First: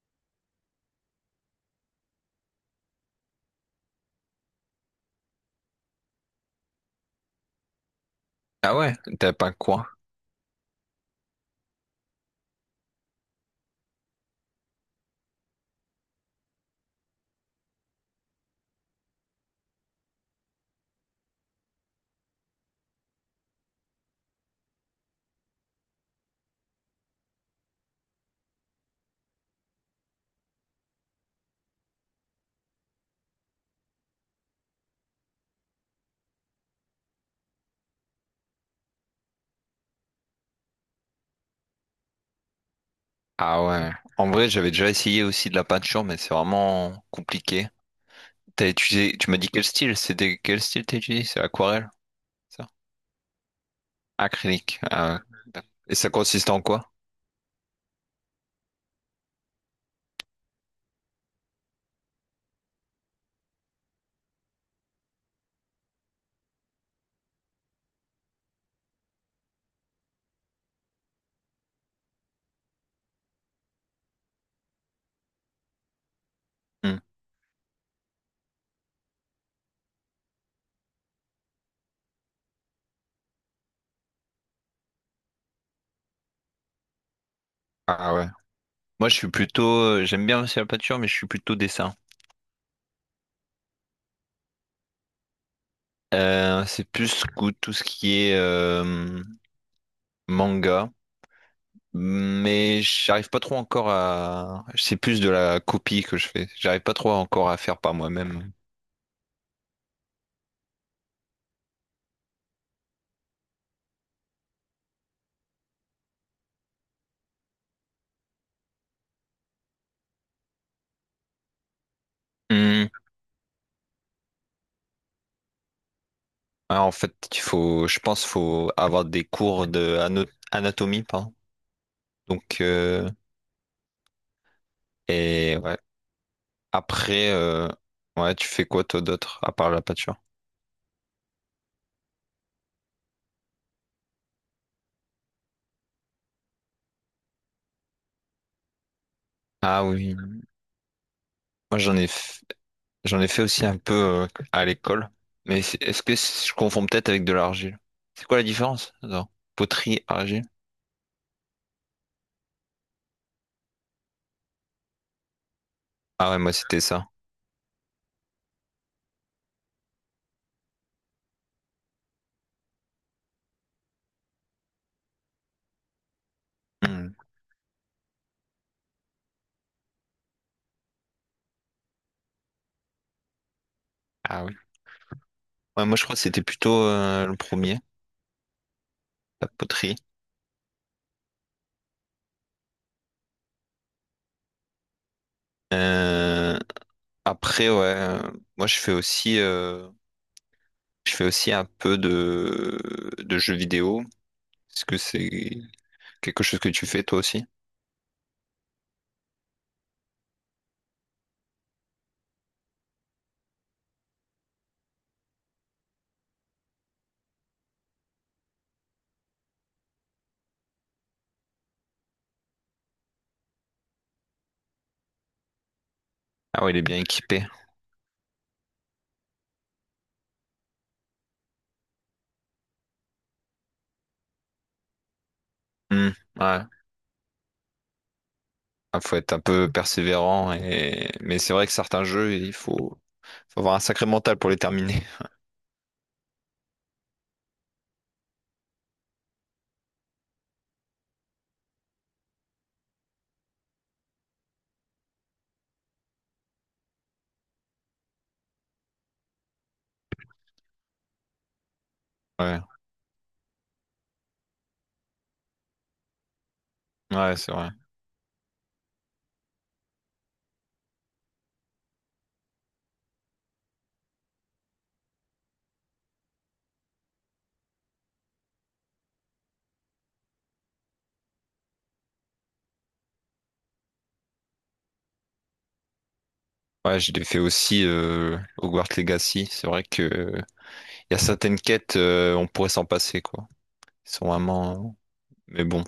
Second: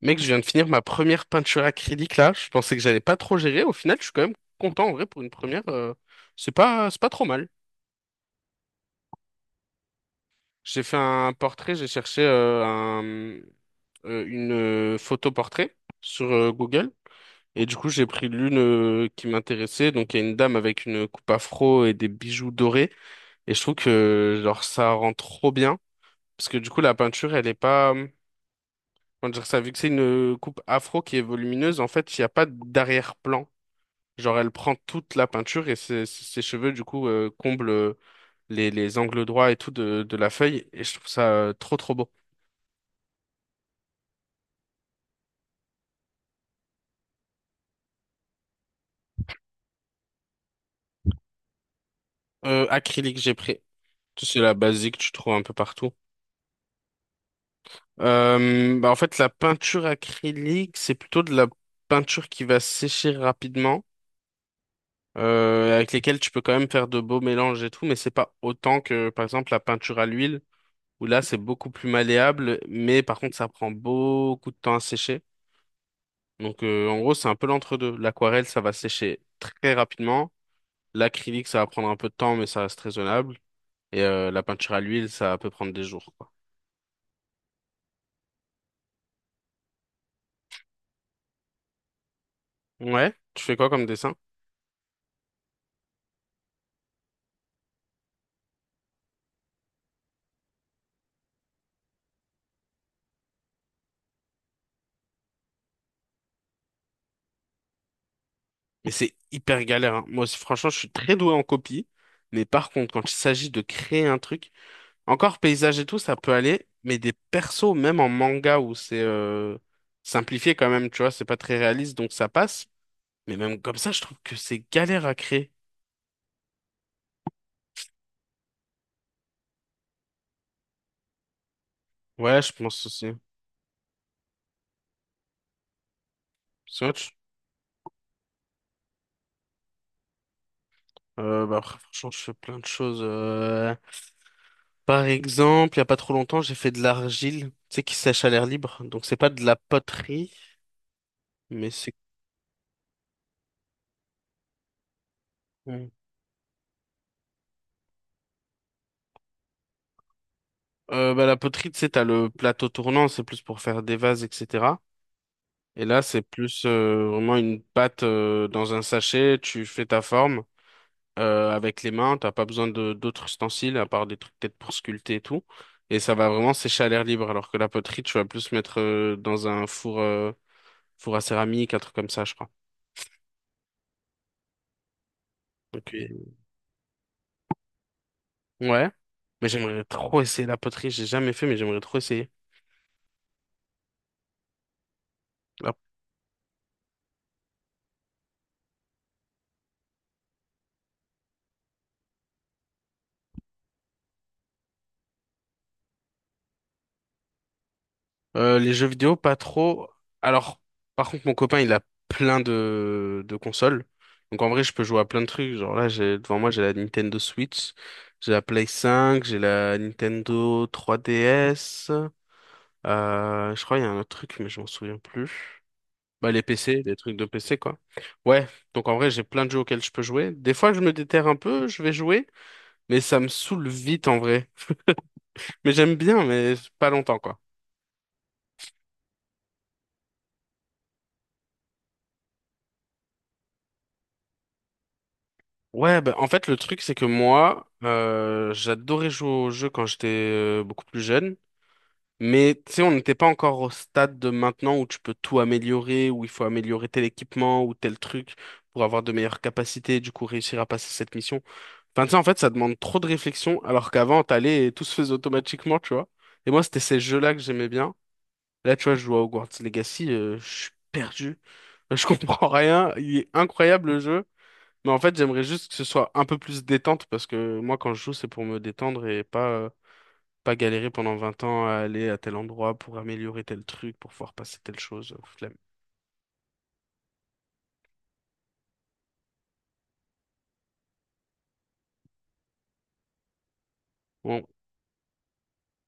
Mec, je viens de finir ma première peinture acrylique là. Je pensais que j'allais pas trop gérer. Au final, je suis quand même content en vrai pour une première. C'est pas, c'est pas trop mal. Ah ouais, t'as pas quoi? J'ai fait un portrait. J'ai cherché un, une photo portrait sur Google. Et du coup, j'ai pris l'une qui m'intéressait. Donc, il y a une dame avec une coupe afro et des bijoux dorés. Et je trouve que genre ça rend trop bien. Parce que du coup, la peinture, elle est pas. Comment dire ça? Vu que c'est une coupe afro qui est volumineuse, en fait, il n'y a pas d'arrière-plan. Genre, elle prend toute la peinture et ses cheveux, du coup, comblent les angles droits et tout de la feuille. Et je trouve ça trop beau. Ah ouais. En vrai, j'avais déjà essayé aussi de la peinture, mais c'est vraiment compliqué. T'as utilisé, tu m'as dit quel style? C'était quel style t'as utilisé? C'est aquarelle, ça? Acrylique, j'ai pris. C'est la Acrylique. basique, tu Ah trouves ouais. un peu partout. Et ça consiste en quoi? En fait, la peinture acrylique, c'est plutôt de la peinture qui va sécher rapidement, avec lesquelles tu peux quand même faire de beaux mélanges et tout, mais c'est pas autant que, par exemple, la peinture à l'huile, où là, c'est beaucoup plus malléable, mais par contre, ça prend beaucoup de temps à sécher. Donc Hmm. en gros, c'est un peu l'entre-deux. L'aquarelle, ça va sécher très rapidement. L'acrylique, ça va prendre un peu de temps, mais ça reste raisonnable. Et la peinture à l'huile, ça peut prendre des jours, quoi. Ah ouais. Moi, je suis plutôt, j'aime bien aussi la peinture, mais je suis plutôt dessin. Ouais, tu fais quoi comme dessin? C'est plus tout ce qui est manga, mais j'arrive pas trop encore à. C'est plus de la copie que je fais. J'arrive pas trop encore à faire par moi-même. Mais c'est hyper galère, hein. Moi aussi, franchement, je suis très doué en copie. Mais par contre, quand il s'agit de créer un truc, encore paysage et tout, ça peut aller. Mais des persos, même en manga où c'est simplifié quand même, tu vois, c'est pas très réaliste, donc ça passe. Hmm. Mais même comme ça, je trouve que c'est galère à créer. Ouais, en fait, il faut, je pense, faut avoir des cours de anatomie, pardon. Ouais, je Donc, pense euh, aussi. et ouais. C'est vrai. Après, ouais, tu fais quoi toi d'autre à part la peinture? Bah après, franchement, je fais plein de choses. Par exemple, il y a pas trop longtemps, j'ai fait de l'argile, tu sais, qui sèche à l'air libre. Donc, c'est pas de la Ah oui, poterie, mais moi c'est... j'en ai fait aussi un peu à l'école. Mais Mm. est-ce que je confonds peut-être avec de l'argile? C'est quoi la différence? Attends. Poterie, argile? La poterie, tu sais, t'as le plateau tournant, c'est plus pour faire des vases, etc. Et là, c'est Ah ouais, moi plus c'était ça. Vraiment une pâte dans un sachet, tu fais ta forme avec les mains, t'as pas besoin de d'autres ustensiles, à part des trucs peut-être pour sculpter et tout. Et ça va vraiment sécher à l'air Hmm. libre, alors que la poterie, tu vas plus mettre dans un four... four à céramique, un truc comme ça, je crois. Ah oui. Ouais, Ok. moi je crois que c'était plutôt le premier, Ouais. Mais la j'aimerais poterie. trop essayer la poterie. J'ai jamais fait, mais j'aimerais trop essayer. Là. Euh, après, ouais, moi je fais aussi. Je fais aussi un peu de jeux vidéo. Est-ce que c'est quelque chose que tu fais toi aussi? Les jeux vidéo, pas trop. Alors, par contre, mon copain, il a plein de consoles. Donc en vrai, je peux jouer à plein de trucs. Genre là, j'ai devant moi, j'ai la Nintendo Switch, j'ai la Play 5, j'ai la Nintendo 3DS. Je crois il y a un autre truc, mais je m'en souviens plus. Bah les Ah ouais, il PC, est les bien trucs de équipé. PC quoi. Ouais. Donc en vrai, j'ai plein de jeux auxquels je peux jouer. Des fois, je me déterre un peu, je vais jouer, mais ça me saoule vite en vrai. Mais j'aime Hmm, bien, mais ouais. pas longtemps, quoi. Ah, faut être un peu persévérant et mais c'est vrai que certains jeux, faut avoir un sacré mental pour les terminer. Ouais, bah, en fait, le truc, c'est que moi, j'adorais jouer aux jeux quand j'étais beaucoup plus jeune. Mais, tu sais, on n'était pas encore au stade de maintenant où tu peux tout améliorer, où il faut améliorer tel équipement ou tel truc pour avoir de meilleures capacités, et du coup réussir à passer cette mission. Enfin, tu sais, en fait, ça demande trop de réflexion, alors qu'avant, t'allais et tout se faisait automatiquement, tu vois. Et moi, c'était ces Ouais, jeux-là ouais, que c'est j'aimais vrai. bien. Là, tu vois, je joue à Hogwarts Legacy, je suis perdu. Je comprends rien. Il est incroyable, le jeu. Mais en fait, j'aimerais juste que ce soit un peu plus détente parce que moi, quand je joue, c'est pour me détendre et pas galérer pendant 20 ans à aller à tel endroit pour améliorer tel truc, pour pouvoir passer telle chose. Flemme. Ouais, je l'ai fait aussi Hogwarts Legacy. C'est vrai que y a certaines quêtes, on pourrait s'en passer, quoi. Ils sont Bon, vraiment. Mais bon,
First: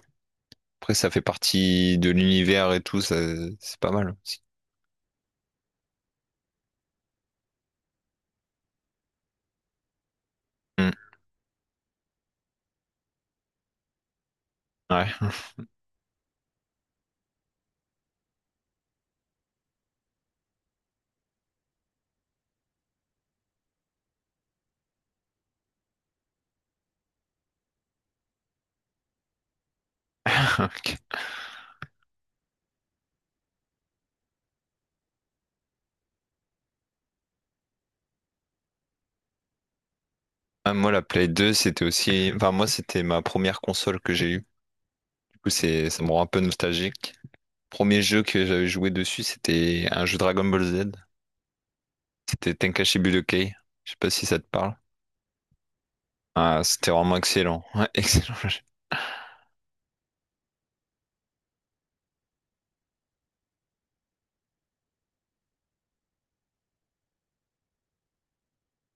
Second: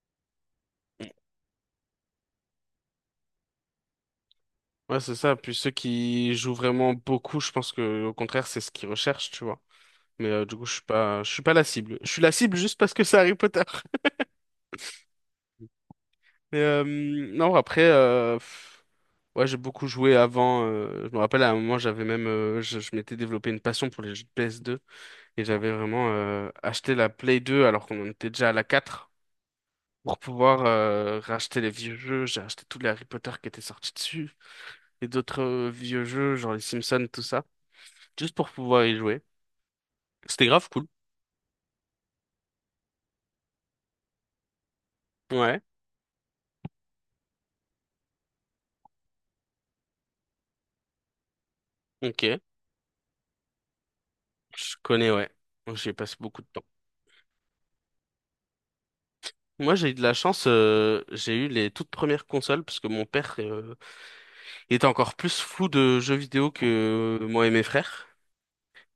après, ça fait partie de l'univers et tout, ça, c'est pas mal aussi. ouais, c'est ça. Puis ceux qui jouent vraiment beaucoup, je pense que au contraire, c'est ce qu'ils recherchent, tu vois. Mais du coup, Hmm. Je suis pas la cible. Je suis la cible juste parce que c'est Harry Potter. Ouais. Mais non, après, pff, ouais, j'ai beaucoup joué avant. Je me rappelle à un moment, j'avais même, je m'étais développé une passion pour les jeux de PS2. Et j'avais vraiment acheté la Play 2 alors qu'on en était déjà à la 4 pour pouvoir Ok. Racheter les vieux jeux. J'ai acheté tous les Harry Potter qui étaient sortis dessus et d'autres vieux jeux, genre les Simpsons, tout ça, juste pour pouvoir y jouer. C'était grave Ah, cool. moi, la Play 2, c'était aussi. Enfin, moi, c'était ma première console que j'ai eue. Du coup, Ouais, c'est... ça me rend un peu nostalgique. Premier jeu que j'avais joué dessus, c'était un jeu Dragon Ball Z. ok. C'était Tenkaichi Budokai. Je sais pas si ça te Je parle. connais, ouais. J'y ai passé beaucoup de Ah, temps. c'était vraiment excellent. Ouais, excellent jeu. Moi, j'ai eu de la chance, j'ai eu les toutes premières consoles parce que mon père était encore plus fou de jeux vidéo que moi et mes frères.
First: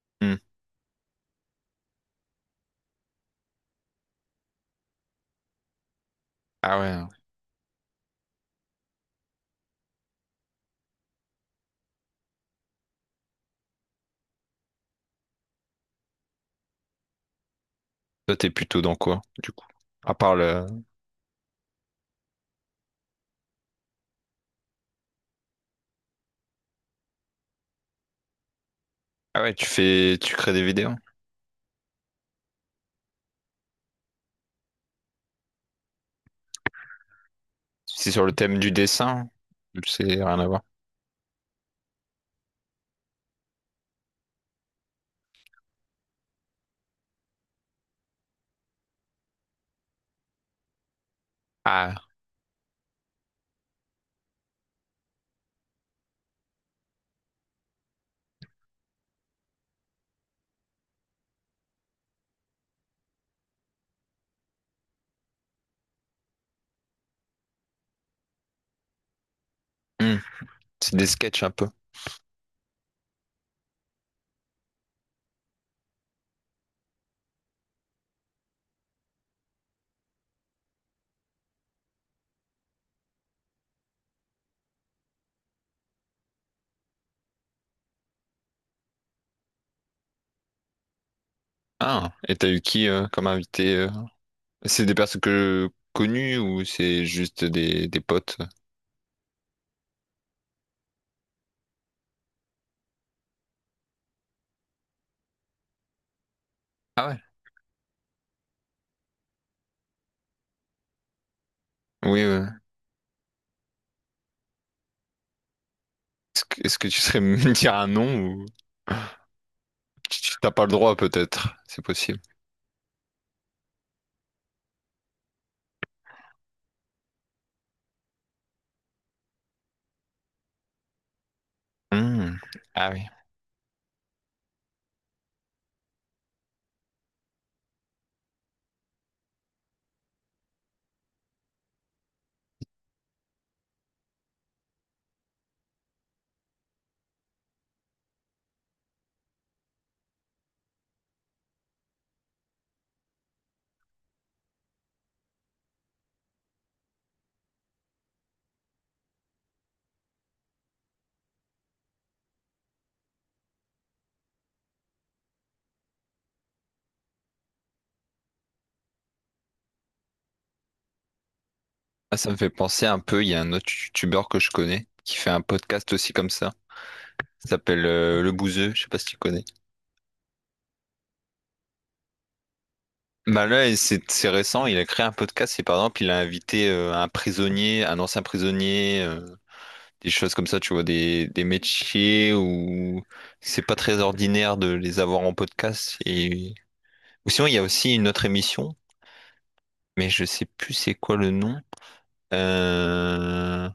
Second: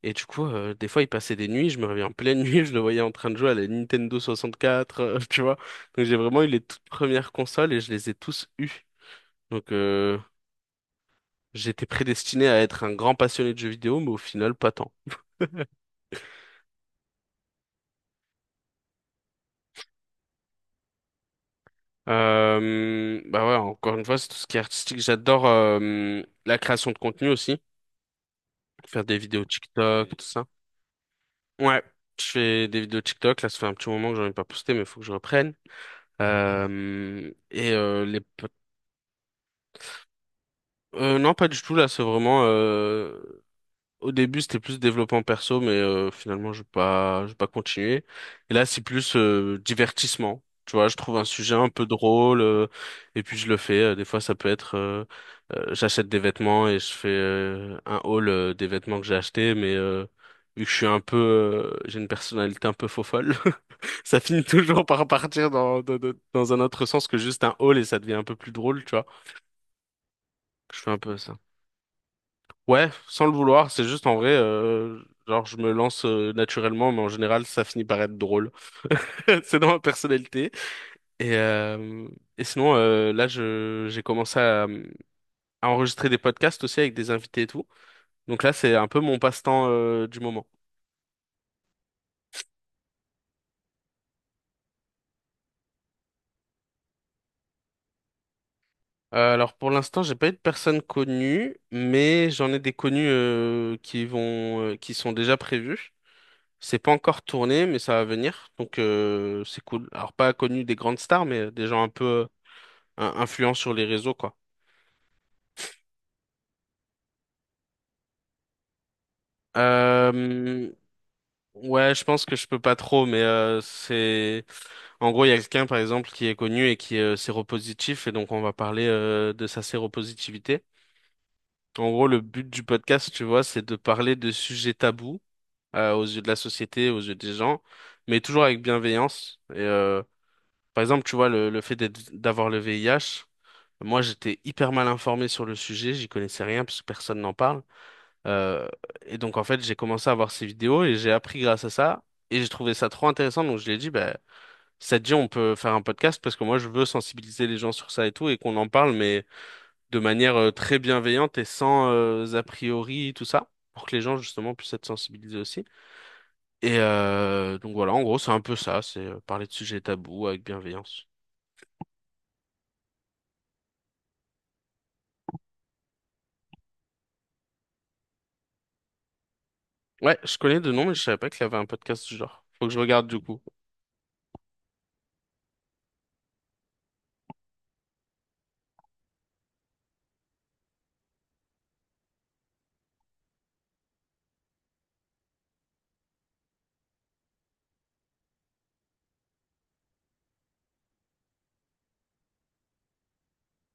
Et du Hmm. coup, des fois, il passait des nuits, je me réveillais en pleine nuit, je le voyais en train de jouer à la Nintendo 64, tu vois. Donc j'ai vraiment eu les Ah toutes ouais. premières consoles et je les ai tous eues. Donc j'étais prédestiné à être un grand passionné de jeux vidéo, mais au final, pas tant. Toi, t'es plutôt dans quoi, du coup? À part le... Bah ouais, encore une fois, c'est tout ce qui est artistique. J'adore la création de contenu aussi, faire des Ah vidéos ouais, tu TikTok, fais... tout Tu ça. crées des vidéos. Ouais, je fais des vidéos TikTok, là, ça fait un petit moment que j'en ai pas posté, mais il faut que je reprenne. Euh, et euh, C'est les sur le thème du dessin. C'est rien à voir. Non, pas du tout, là, c'est vraiment... Au début, c'était plus développement perso, mais finalement, je vais pas continuer. Et là, c'est plus divertissement. Tu vois, je trouve un sujet un peu Ah, drôle, et puis je le fais. Des fois, ça peut être... j'achète des vêtements et je fais un haul des vêtements que j'ai achetés, mais vu que je suis un peu... j'ai une personnalité un peu faux-folle, ça finit toujours par partir dans un autre sens que juste un haul, et ça devient un peu plus drôle, tu vois. hmm, Je fais c'est un des peu ça. sketchs un peu. Ouais, sans le vouloir, c'est juste en vrai, genre je me lance naturellement, mais en général ça finit par être drôle. C'est dans ma personnalité. Et, euh, et sinon, là je j'ai commencé à enregistrer des podcasts aussi avec des invités et tout. Donc là c'est un peu mon passe-temps du moment. Ah, et t'as eu qui comme invité euh, c'est des personnes que... connues ou c'est juste des potes? Alors pour l'instant j'ai pas eu de personnes connues, mais j'en ai des connus qui sont déjà prévus. C'est pas Ah ouais. encore tourné, mais ça va venir, donc c'est cool. Alors pas connu des grandes stars, mais des gens un Oui, peu ouais. Influent sur les réseaux, quoi. Est-ce que tu serais me dire un nom ou... T'as pas Euh, le droit peut-être, c'est ouais, je possible. pense que je peux pas trop, mais c'est... En gros, il y a quelqu'un, par exemple, qui est connu et qui est séropositif, et donc on va parler de sa séropositivité. En gros, le Hmm. but du Ah oui. podcast, tu vois, c'est de parler de sujets tabous aux yeux de la société, aux yeux des gens, mais toujours avec bienveillance. Par exemple, tu vois, le fait d'avoir le VIH, moi, j'étais hyper mal informé sur le sujet, j'y connaissais rien parce que personne n'en parle. Euh, et donc en fait, j'ai commencé à voir ces vidéos et j'ai appris grâce à ça. Et j'ai trouvé ça trop intéressant. Donc je l'ai dit, bah, si ça te dit, on peut faire un podcast parce que moi, je veux sensibiliser les gens sur ça et tout et qu'on en parle, mais de manière très bienveillante et sans a priori, tout ça, pour que les gens justement puissent être sensibilisés aussi. Et donc voilà, en gros, c'est un peu ça, c'est parler de sujets tabous avec bienveillance. Ah, ça me fait penser un peu, il y a un autre youtubeur que je connais qui fait un podcast aussi comme ça. Ça s'appelle Le Bouzeux, je sais pas si tu connais. Ouais, je connais de nom, mais je savais pas qu'il y avait un podcast du genre. Faut que je regarde du coup. Bah là, et c'est récent, il a créé un podcast et par exemple, il a invité un prisonnier, un ancien prisonnier, des choses comme ça, tu vois, des métiers où c'est pas très ordinaire de les avoir en podcast. Et... Ou sinon, il y a aussi une autre émission, mais je sais plus c'est quoi le nom. Euh,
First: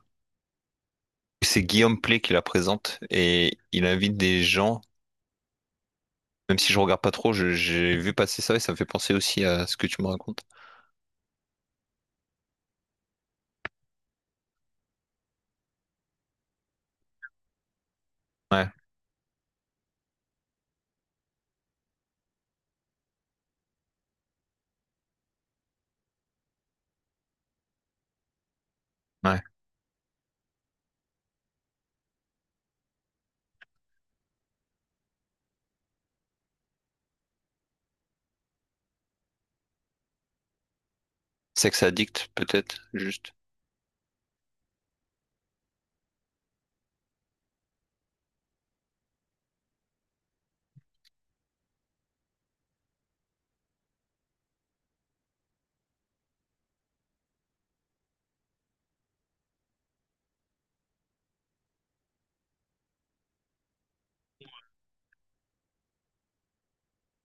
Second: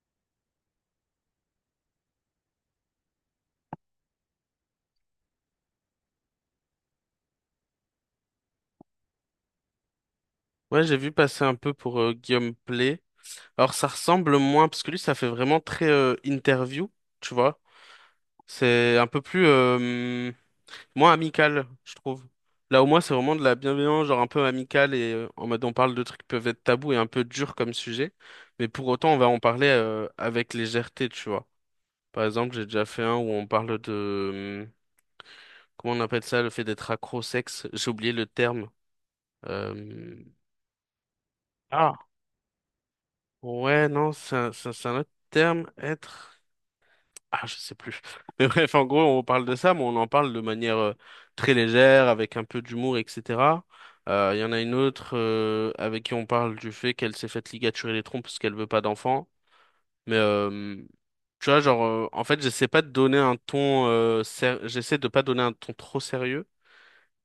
C'est Guillaume Play qui la présente et il invite des gens, même si je regarde pas trop, j'ai vu passer ça et ça me fait penser aussi à ce que tu me racontes. Ouais, j'ai vu passer un peu pour Guillaume Play. Alors ça ressemble moins, parce que lui ça fait vraiment très interview, tu vois. Ouais. C'est un peu plus moins amical, je trouve. Là au moins c'est vraiment de la bienveillance, genre un peu amicale et en mode on parle de trucs qui peuvent être tabous et un peu durs comme sujet, mais pour autant on va en Ouais. parler avec légèreté, tu vois. Par exemple j'ai déjà fait un où on parle de... Comment on appelle ça, le fait d'être accro-sexe? Au sexe, j'ai oublié le terme. Euh, Sex Ah. addict, peut-être, juste. Ouais, non, c'est un autre terme, être. Ah, je sais plus. Mais bref, en gros, on parle de ça, mais on en parle de manière très légère, avec un peu d'humour, etc. Il y en a une autre avec qui on parle du fait qu'elle s'est faite ligaturer les trompes parce qu'elle veut pas d'enfant. Mais tu vois, genre, en fait, j'essaie pas de donner un ton, j'essaie de pas donner un ton trop sérieux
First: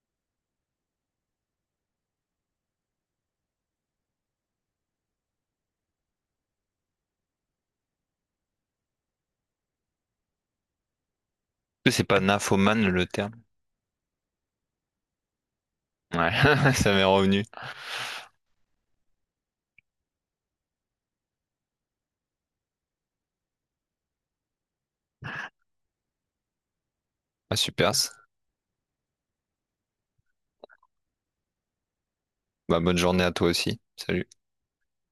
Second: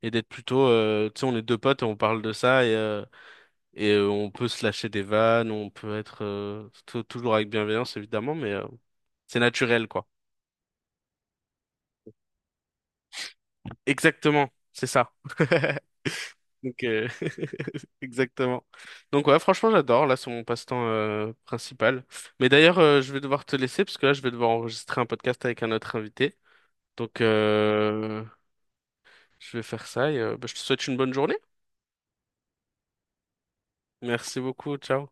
et d'être plutôt, tu sais, on est deux potes et on parle de ça et on peut se lâcher des vannes, on peut être toujours avec bienveillance évidemment, mais c'est naturel, quoi. C'est pas nymphomane le terme. Exactement, c'est ça. Ouais, Donc, ça m'est revenu. exactement. Donc, ouais, franchement, j'adore. Là, c'est mon passe-temps principal. Mais d'ailleurs, je vais devoir te laisser parce que là, je vais devoir enregistrer un podcast avec un autre invité. Donc, Ah, super. Je vais faire ça et bah, je te souhaite une bonne journée. Bah, bonne journée à toi aussi. Salut. Merci beaucoup. Ciao.